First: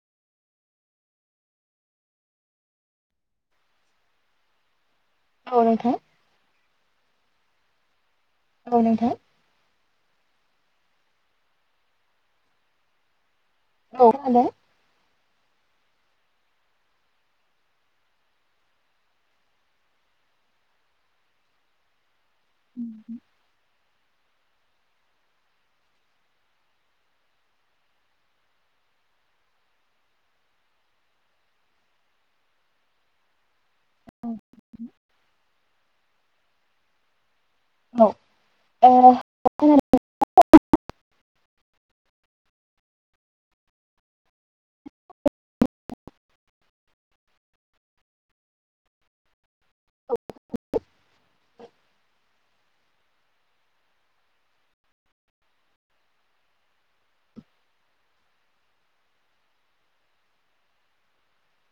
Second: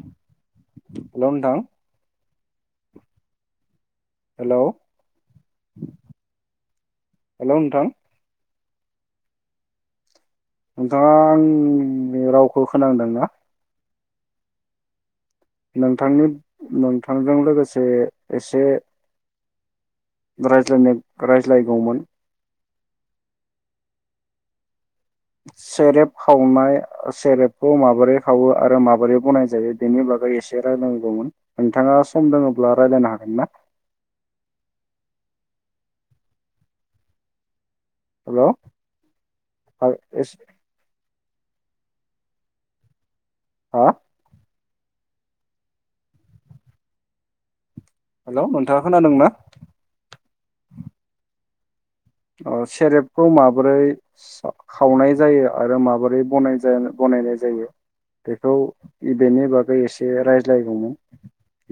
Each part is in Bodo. हेल नोंथां हेल औ नोंथां हेलौ नोंथां औ नोंथां नोंथाङा आंनि रावखौ खोनांदोंना औ खोनादो नोंथांनि नोंथांजों लोगोसे एसे रायज्लायनाय रायज्लायगौमोन [inaudible] सेरेप खावनाय सेरेबखौ माबोरै खावो आरो माबोरै बनाय जायो बेनि बागै एसे रायलांगौमोन नोंथाङा सम दङोब्ला रायलायनो हागोन ना औ ओ हेल खोनादों [inaudible] हा हेल नोंथाङा खोनादोंना औ सेरेबखौ माबोरै खावनाय जायो आरो माबोरै बनायनाय जायो बेखौ बेनि बागै एसे रायज्लायगौमोन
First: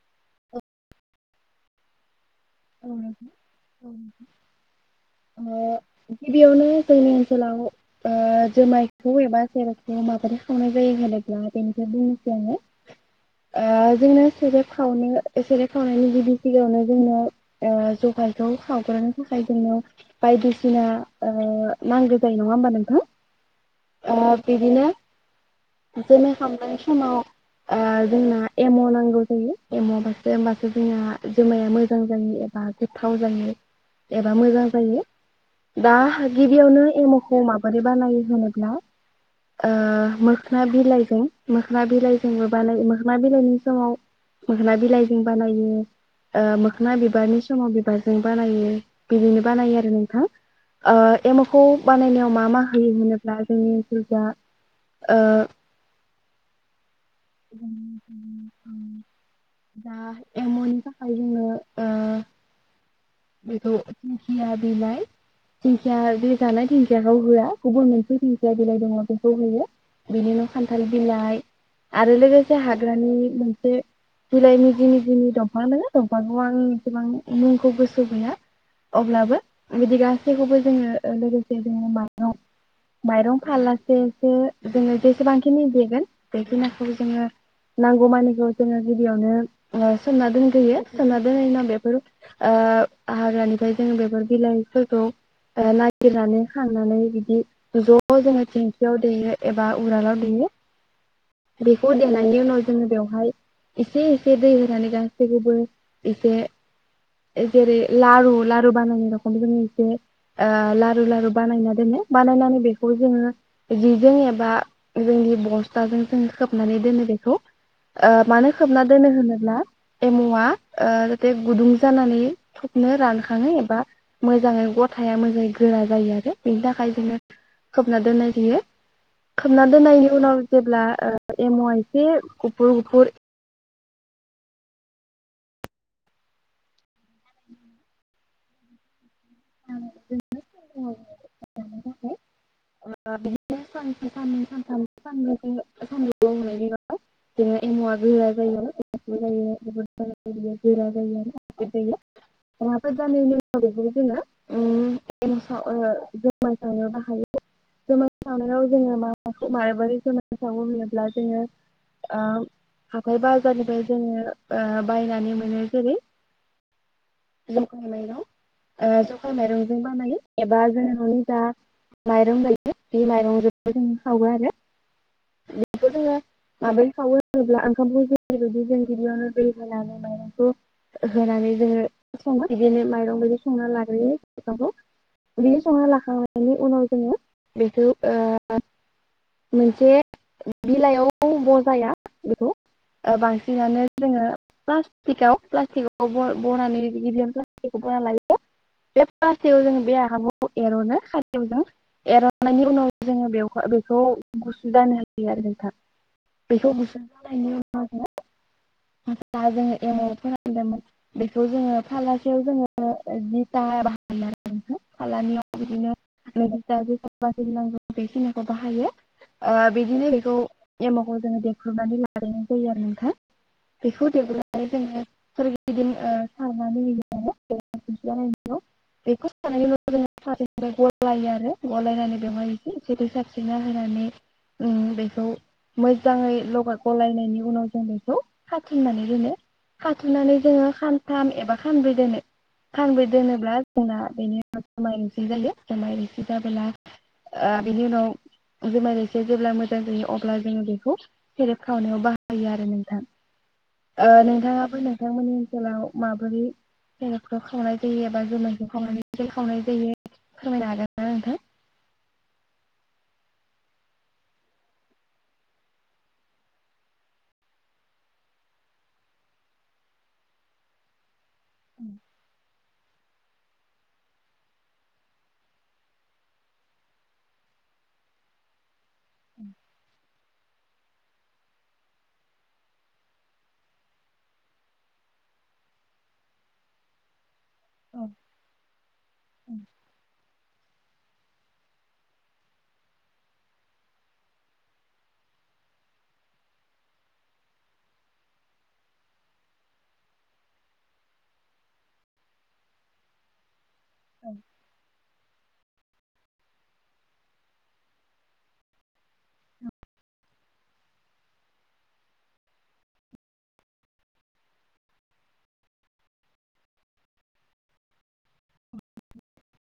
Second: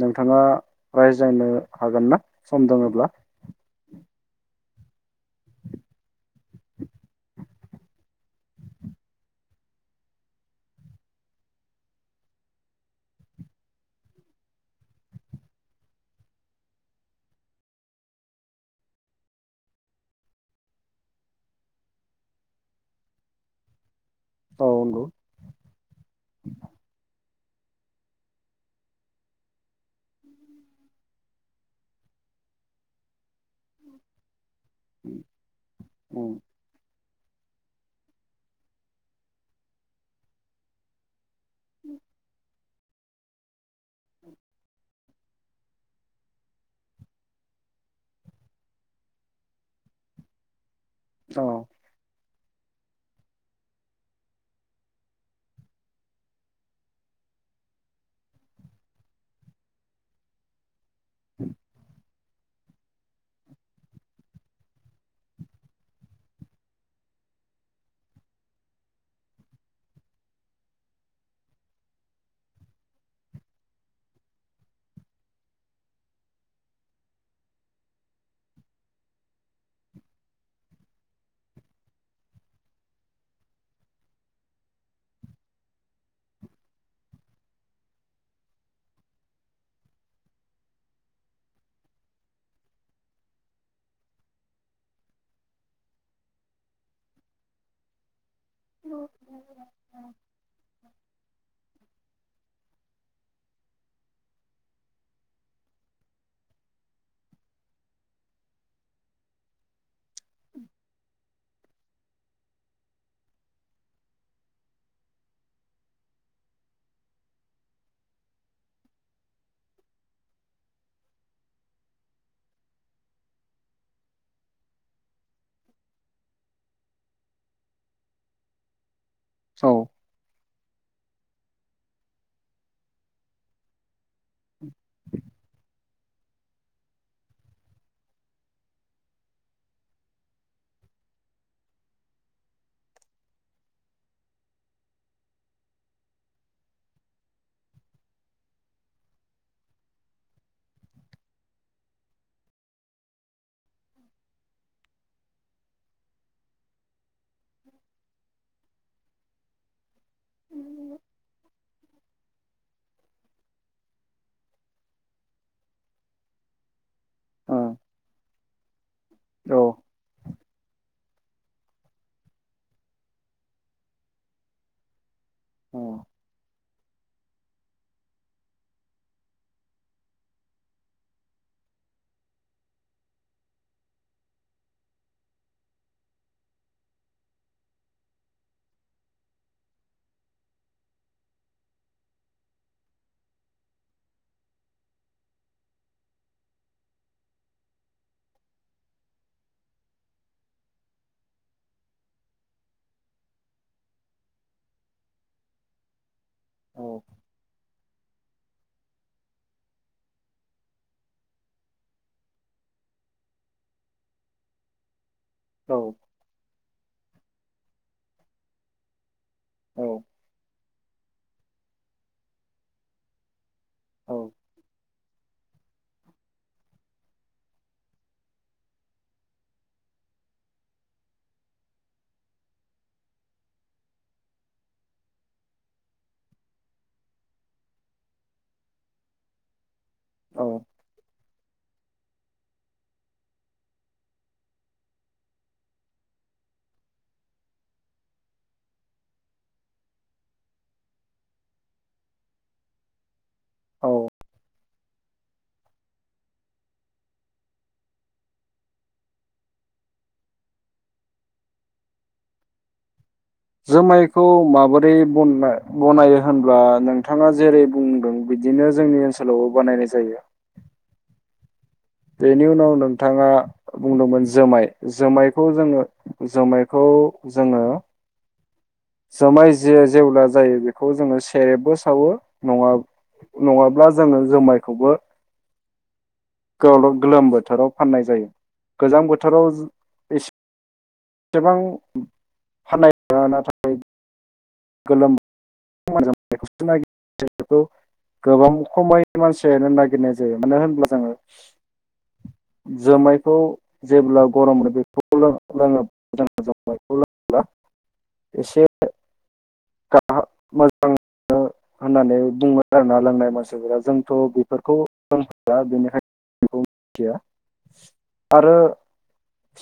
नोंथाङा रायज्लायनो हागोन ना सम औ दङोब्ला नोंथां औ गिबियावनो जोंनि ओनसोलाव जुमायखौ एबा सेराइखौ माबोरै खावनाय जायो होनोब्ला बेनिखनो बुंनोसै आङो जोंना सेरे खावनो सेरेब खावनायनि गिबि सिगाङावनो जोंनो जगारखौ हावग्रोनो थाखाय जोंनो बायदिसिना नांगौ जायो नङा होमबा नोंथां औ बिदिनो नंगौ। जोनो हाबनाय समाव ओ जोंना एम नांगौ जायो एम बासो होमबासो जोंना जुमाया मोजां जायो बा गोथाव जायो एबा मोजां जायो दा उम गिबियावनो एम माबोरै बानायो होनोब्ला मोखना बिलाइजों मोखना बिलाइ जोंबो बानाय मोखना बिलाइनि समाव मोखना बिलाइजों बानायो मोखना बिबारनि समाव बिबारजों बानायो बिदिनो बानायो आरो नोंथां औ एमुखौ बानायनायाव मा मा होयो होनोब्ला जोंनि ओनसोलजा दा एमनिखा औ बेखौ दिंखिया बिलाइ दिंखिया बे जानाय दिंखियाखौ होआ गुबुन मोनसे दिखिया बिलाइ दङ बेखौ होयो बिनिनो खान्थाल बिलाइ आरो लोगोसे हाग्रानि मोनसे बिलाइनि जिनि जिनि दंफां दङ दंफांखौ आं एसेबां मुंखौ गोसो सुबैया अब्लाबो बिदि गासैखौबो जोङो लोगोसे जोंङो माइरं माइरं फालासेसो जोङो जेसेबांखिनि देगोन बेखिनिखौ जोङो नांगौ मानिखौ जोङो गिबियावनो सोमना दोनगोयो सोमना दोननायनि उनाव बेफोर हाग्रानिफ्राय जों बेफोर बिलाइफोरखौ नागिरनानै खांनानै बिदि ज' जोङो दिंखियाव दैयो एबा उरालाव दैयो बेखौ द उनाव जोङो बेवहाय एसे एसे दै होनानै गासैखौबो एसे जेरै लारु लारु बानायनाय रखम जोङो एसे लारु लारु बानायना दोनो बानायनानै बेखौ जोङो जिजों एबा जोंनि बस्थाजों जों खोबनानै दोनो बेखौ मानो खोबना दोनो होनोब्ला एम'आ जाहाथे गुदुं जानानै थबनो रानखाङो एबा मोजाङै गथाया मोजाङै गोरा जायो आरो बेनि थाखाय जोङो खोबना दोननाय जायो खोबना औ दोन नायनि उनाव जेब्ला एमाव आं इसे इसे गुफुर गुफुर औ बिदिनो सानसे साननै सानथाम सानुं सानदुं एमावआ गोरा जायो बेनिखायनो हाफो जानायनि उनाव बेखौ जोङो जुमाय सावनोबो हायो जुमाय सावनायाव जोङो माखौ माबबोरै जोमाय सावो होनोब्ला जोङो हाथाय बाजारनिफ्राय जोङो बायनानै मोनो जेरै जखाइ माइरं जखाइ ओ माइरंजों बानायो एबा जोङो न'नि जा माइरं गायो बे माइरंखौ जों खावो आरो बेखौ जोङो माबै खावो होनोब्ला ओंखामखौ ज जुदि जों गिबियावनो दै होनानै माइरंखौ होनानै जोङो बिदिनो माइरं बिदि संना लाग्रोयो बिफांखौ बिदि संना लाखांनायनि उनाव जोङो बेखौ मोनसे बिलाइयाव बजाया बेखौ बांसिनानो जोङो प्लास्टिकआव प्लास्टिकआव बनानै फोना लायो बे पटिकआव जोङो बे आगामखौ एर'नो खादौवजों एरननायनि उनाव जोङो बे बेखौ गुसु जानो होयो आरो जों बेखौ गुसु जानायनि उनाव जों जोङो एमाव फोननदोंमोन बेखौ जोङो फारलासेयाव जोङो जिथा बाहनानै फारलानैयाव औ बिदिनो नांगौ बेखिनिखौ बाहायो औ बिदिनो बेखौ एम'खौ जोङो देख्रुबनानै लालायनाय जायो आरो नोंथां बेखौ औ देबोनो सोरगिदिं सारनानै होयो आरो बेखौ उनाव जो गलायो आरो गलायनानै बेवहाय एसे ए दैै साबस्रिना होनानै बेखौ मोजाङै लगाय गलायनायनि उनाव जों बेखौ खाथिंनानै दोनो खाथुनानै औ जोङो बा खानब्रै दोनो खानब्रै दोनोब्ला जोंना बेनि उनाव जुमाय रसि जायो जुमाय रसि जाब बेनि उनाव जुमाय रोसिया जेब्ला मोजां जायो अब्ला जोङो बेखौ फेरेब खावनायाव बाहायो आरो नोंथां औ ओ नोंथांङाबो नोंथांमोननि उनाव माबोरै जायगाफोर खावनाय जायो एबा जोमोनखौ खावनाय खावनाय जायो फोरमायनो हागोन आरो नोंथां जुमायखौ माबोरै बानायो होनब्ला नोंथाङा जेरै बुंदों बिदिनो जोंनि ओनसोलावबो बानायनाय जायो बेनि उनाव नोंथाङा बुंदोंमोन जोमाय जोमायखौ जोङो जोमायखौ जोङो जौमाय जेब्ला जायो बेखौ जोङो सेरेबबो सावो न नङाब्ला जोङो जुमायखौबो गोलोम बोथोराव जायो गोजां बोथोराव एसेबां फाना नाथाय गोलोम गोबां खमै मानसियानो नागिरनाय जायो मानो होनब्ला जोंङो जोमायखौ जेब्ला गरम मोनो बेखौ लोङो [unintelligible] [unintelligible] मोजां होननानै बुंङो आरोना लोंनाय मानसिफोरा जोंथ' बेफोरखौ लोंहोया बेनिखायनो मिथिया आरो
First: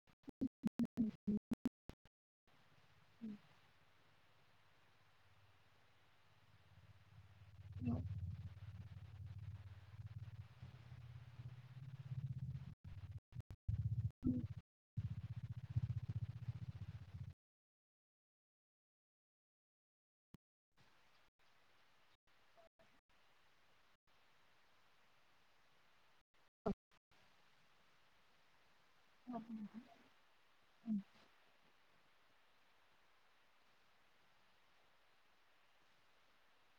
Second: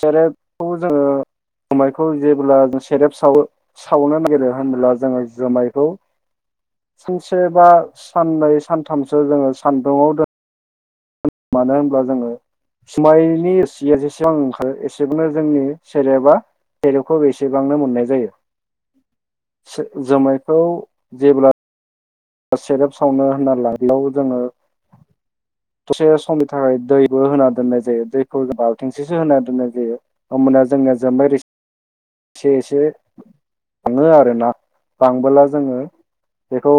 सेरेब खौ जोंङो जेबोब्ला सेरेब सावो सावनो नागिरो होनबोला जोङो जुमायखौ सानसे बा साननै सान थामसो जोंङो सानदुंङाव दोन मानो होनब्ला जोंङो जुमायनि सिया जेसेबां ओंखारो एसेबांनो जोंनि सेरेबा सेरेबखौ बेसेबांनो मोननाय जायो जोमायखौ जेब्ला सेरेब सावनो होनना लायो बेयाव जोंङो दसे समनि थाखाय दैबो होना दोननाय जायो दैखौ बालथिंसेसो होना दोननाय जायो होमबाना जोंनिया जोमाय रोसि एसे एसे बांङो आरो ना बांबोला जोंङो बेखौ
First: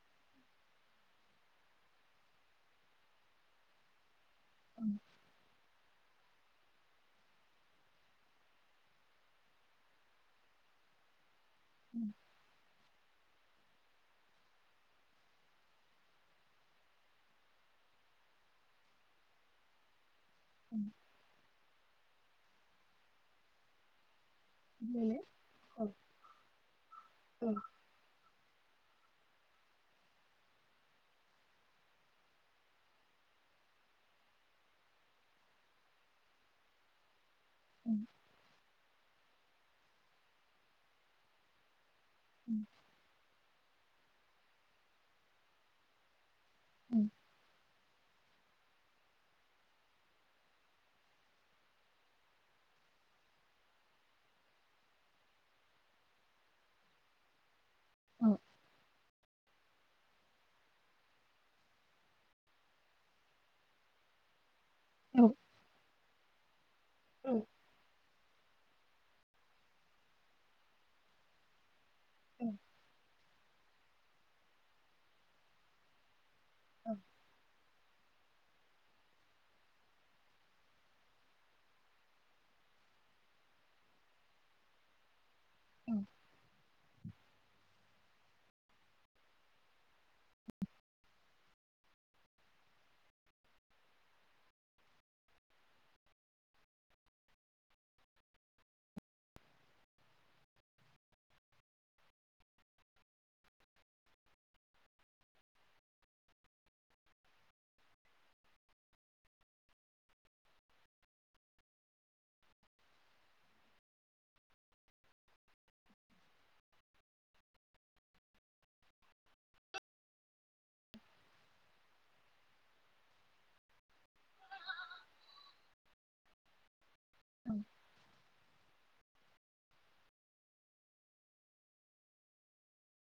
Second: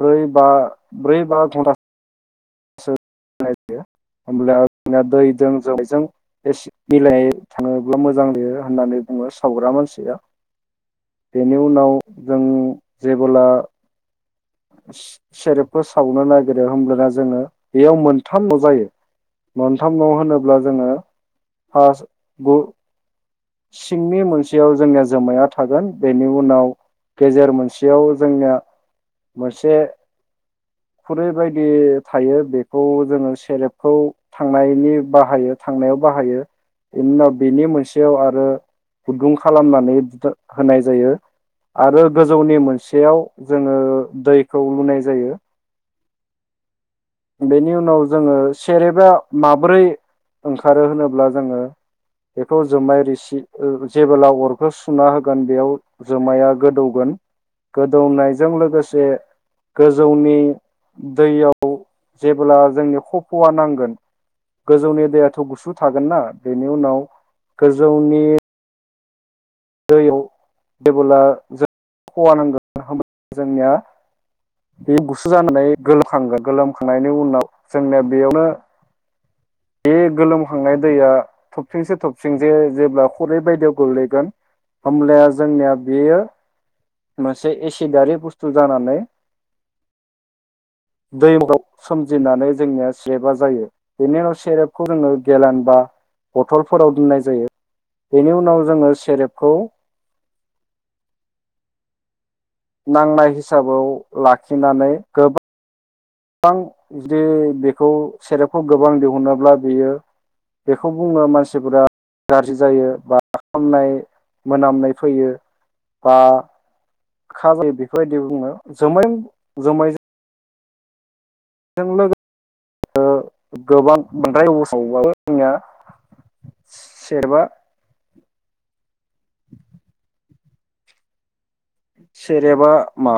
ब्रै बा ब्रै बा घन्टा दोननाय जायो। होमब्ला दैजों जुमायजों एसे मिलायनो थांङोब्ला मोजां जायो होननानै बुंङो सावग्रा मानसिया। बेनि उनाव जों जे बोला सेरेबखौ सावनो नागिरो होमब्लाना जोंङो बेयाव मोनथाम न' जायो मोनथाम न' होनोब्ला ब्ला जोंङो हास गु सिंनि मोनसे याव जोंनिया जोमायया थागोन बेनि उनाव गेजेर मोनसेयाव जोंनिया मोनसे खुरै बायदि थायो बेखौ जोंङो सेरेबखौ थांनायनि बाहायो थांनायाव बाहायो बेनि उनाव बेनि मोनसेयाव आरो गुदुं खालामनानै होनाय जायो आरो गोजौनि मोनसेयाव जोंङो दैखौ लुनाय जायो। उम बेनि उनाव जोंङो सेरेबा माबोरै ओंखारो होनोब्ला जोंङो बेखौ जुमाय रिसि जेबोब्ला अरखौ सुना होगोन बेयाव जुमाया गोदौगोन। गोदौनायजों लोगोसे गोजौनि दैयाव जेब्ला जोंनो खफ'आ नांगोन गोजौनि दैयाथ' गुसु थागोन ना। नि उनाव गोजौ नि दैयाव जेबोला जों [unintelligible] जोंनिया बे गुसु जानानै गोलोमखांगोन। गोलोमखांनायनि उनाव जोंनो बेयावनो बे गोलोमखांनाय दैया थबथिंसे थबथिंसे जेब्ला खरै बायदियाव गोग्लैगोन। होमब्लाया। जोंनिया बेयो मोनसे एसिड [unintelligible] बुस्थु जानानै दैआव सोमजिनानै जोंनिया सेरेबा जायो बेनि उनाव सेरेबखौ जोङो गेलान बा बथलफोराव दोननाय जायो बेनि उनाव जोङो सेरेब खौ। नांनाय हिसाबाव लाखिनानै गोबां। बां जुदि बेखौ सेरेपखौ गोबां दिहुनोब्ला बेयो बेखौ बुङो मानसिफोरा गाज्रि जायो बा खामनाय मोनामनाय फैयो बा गोखा जायो बेफोरबायदि बुङो जोमाय जोमायजों बेजों लोगोसे ओ गोबां [unintelligible] जोंनिया सेरेबा। सेरेबा मा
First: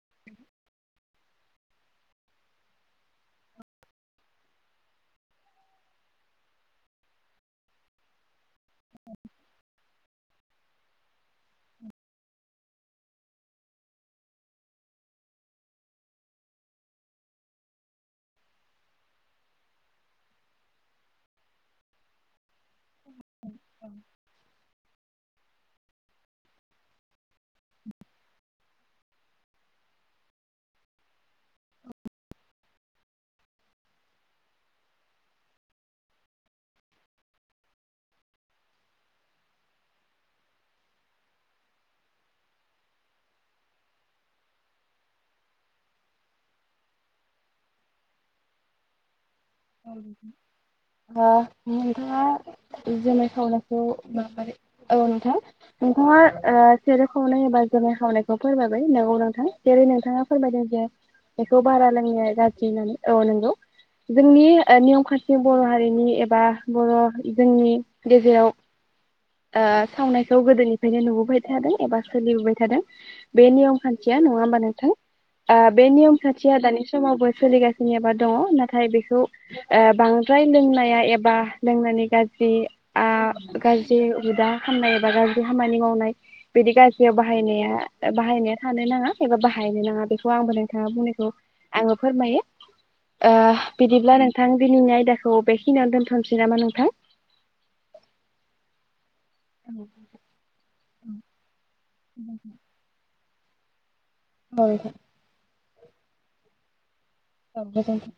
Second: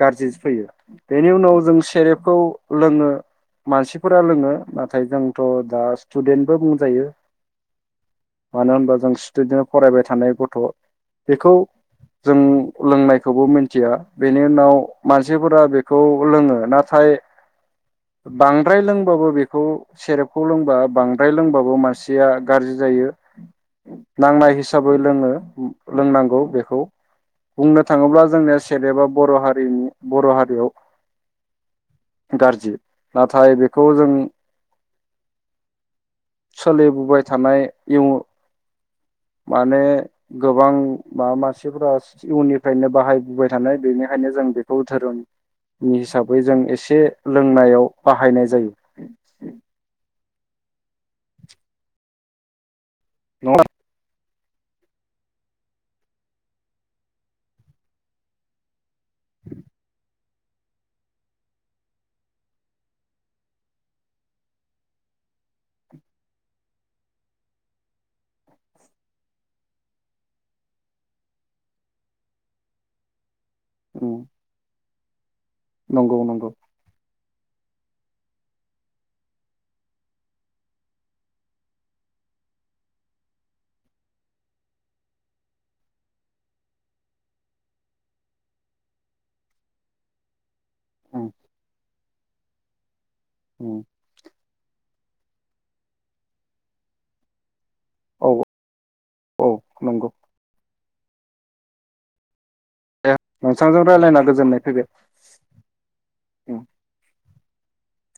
गाज्रिसो फैयो। बेनि उनाव जों सेरेफखौ लोङो मानसिफोरा लोङो नाथाय जोंथ दा स्टुदेन्टबो बुंजायो। मानो होनबा जों स्टुडे फरायबाय थानाय गथ बेखौ जों लोंनायखौबो मिनथिया बेनि उनाव मानसिफोरा बेखौ लोङो नाथाय बांद्राय लोंबाबो बेखौ सेरेबखौ लोंबा बांद्राय लोंबाबो मानसिया गाज्रि जायो नांनाय हिसा हिसाबै लोङो लोंनांगौ बेखौ। बुंनो थाङोब्ला जोंनिया सेरेबा बर' हारिनि बर' हारियाव गाज्रि नाथाय बेखौ जों सोलिबोबाय थानाय इउन माने गोबां बा मानसिफोरा इुननिफ्रायनो बाहायबोबाय थानाय बेनिखायनो जों बेखौ धोरोमनि हिसाबै जों एसे लोंनायाव बाहायनाय जायो। [unintelligible] जुमाय नङा खावनायखौ माबारै ओ नोंथां नोंथाङा ओ सेरेब खावनाय एबा जुमाय खावनायखौ फोरमायबाय नंगौ नोंथां जेरै नोंथाङा फोरमायदों जे बेखौ बारा लोंनाया गाज्रि होननानै औ नंगौ। जोंनि ओ नियम खान्थि बर हारिनि एबा बर जोंनि गेजेराव ओ सावनायखौ गोदोनिफ्रायनो नुबोबाय थादों एबा सोलिबोबाय थादों। बे नियम उम खान्थिया नङा होमबा नोंथां आ बे नियम नंगौ नंगौ खान्थिया दानि समावबो सोलिगासिनो एबा दङ नाथाय बे ओ बांद्राय लोंनाया एबा लोंनायनि गाज्रि आ गाज्रि हुदा खामनाय एबा गाज्रि खामानि मावनाय बिदि गाज्रियाव बाहायनाया बाहायनाया थानो नाङा एबा बाहायनो नाङा बेखौ आं बुं खोथा बुंनायखौ उम आङो फोरमायो ओ उम बिदिब्ला नोंथां दिनैनि आयदाखौ बेखिनियाव दोनथनोसै नामा नोंथां? औ औ नंगौ [inaudible] दे नोंसांजों रायलायना गोजोननाय फैबाय। उम औ गोजोनथों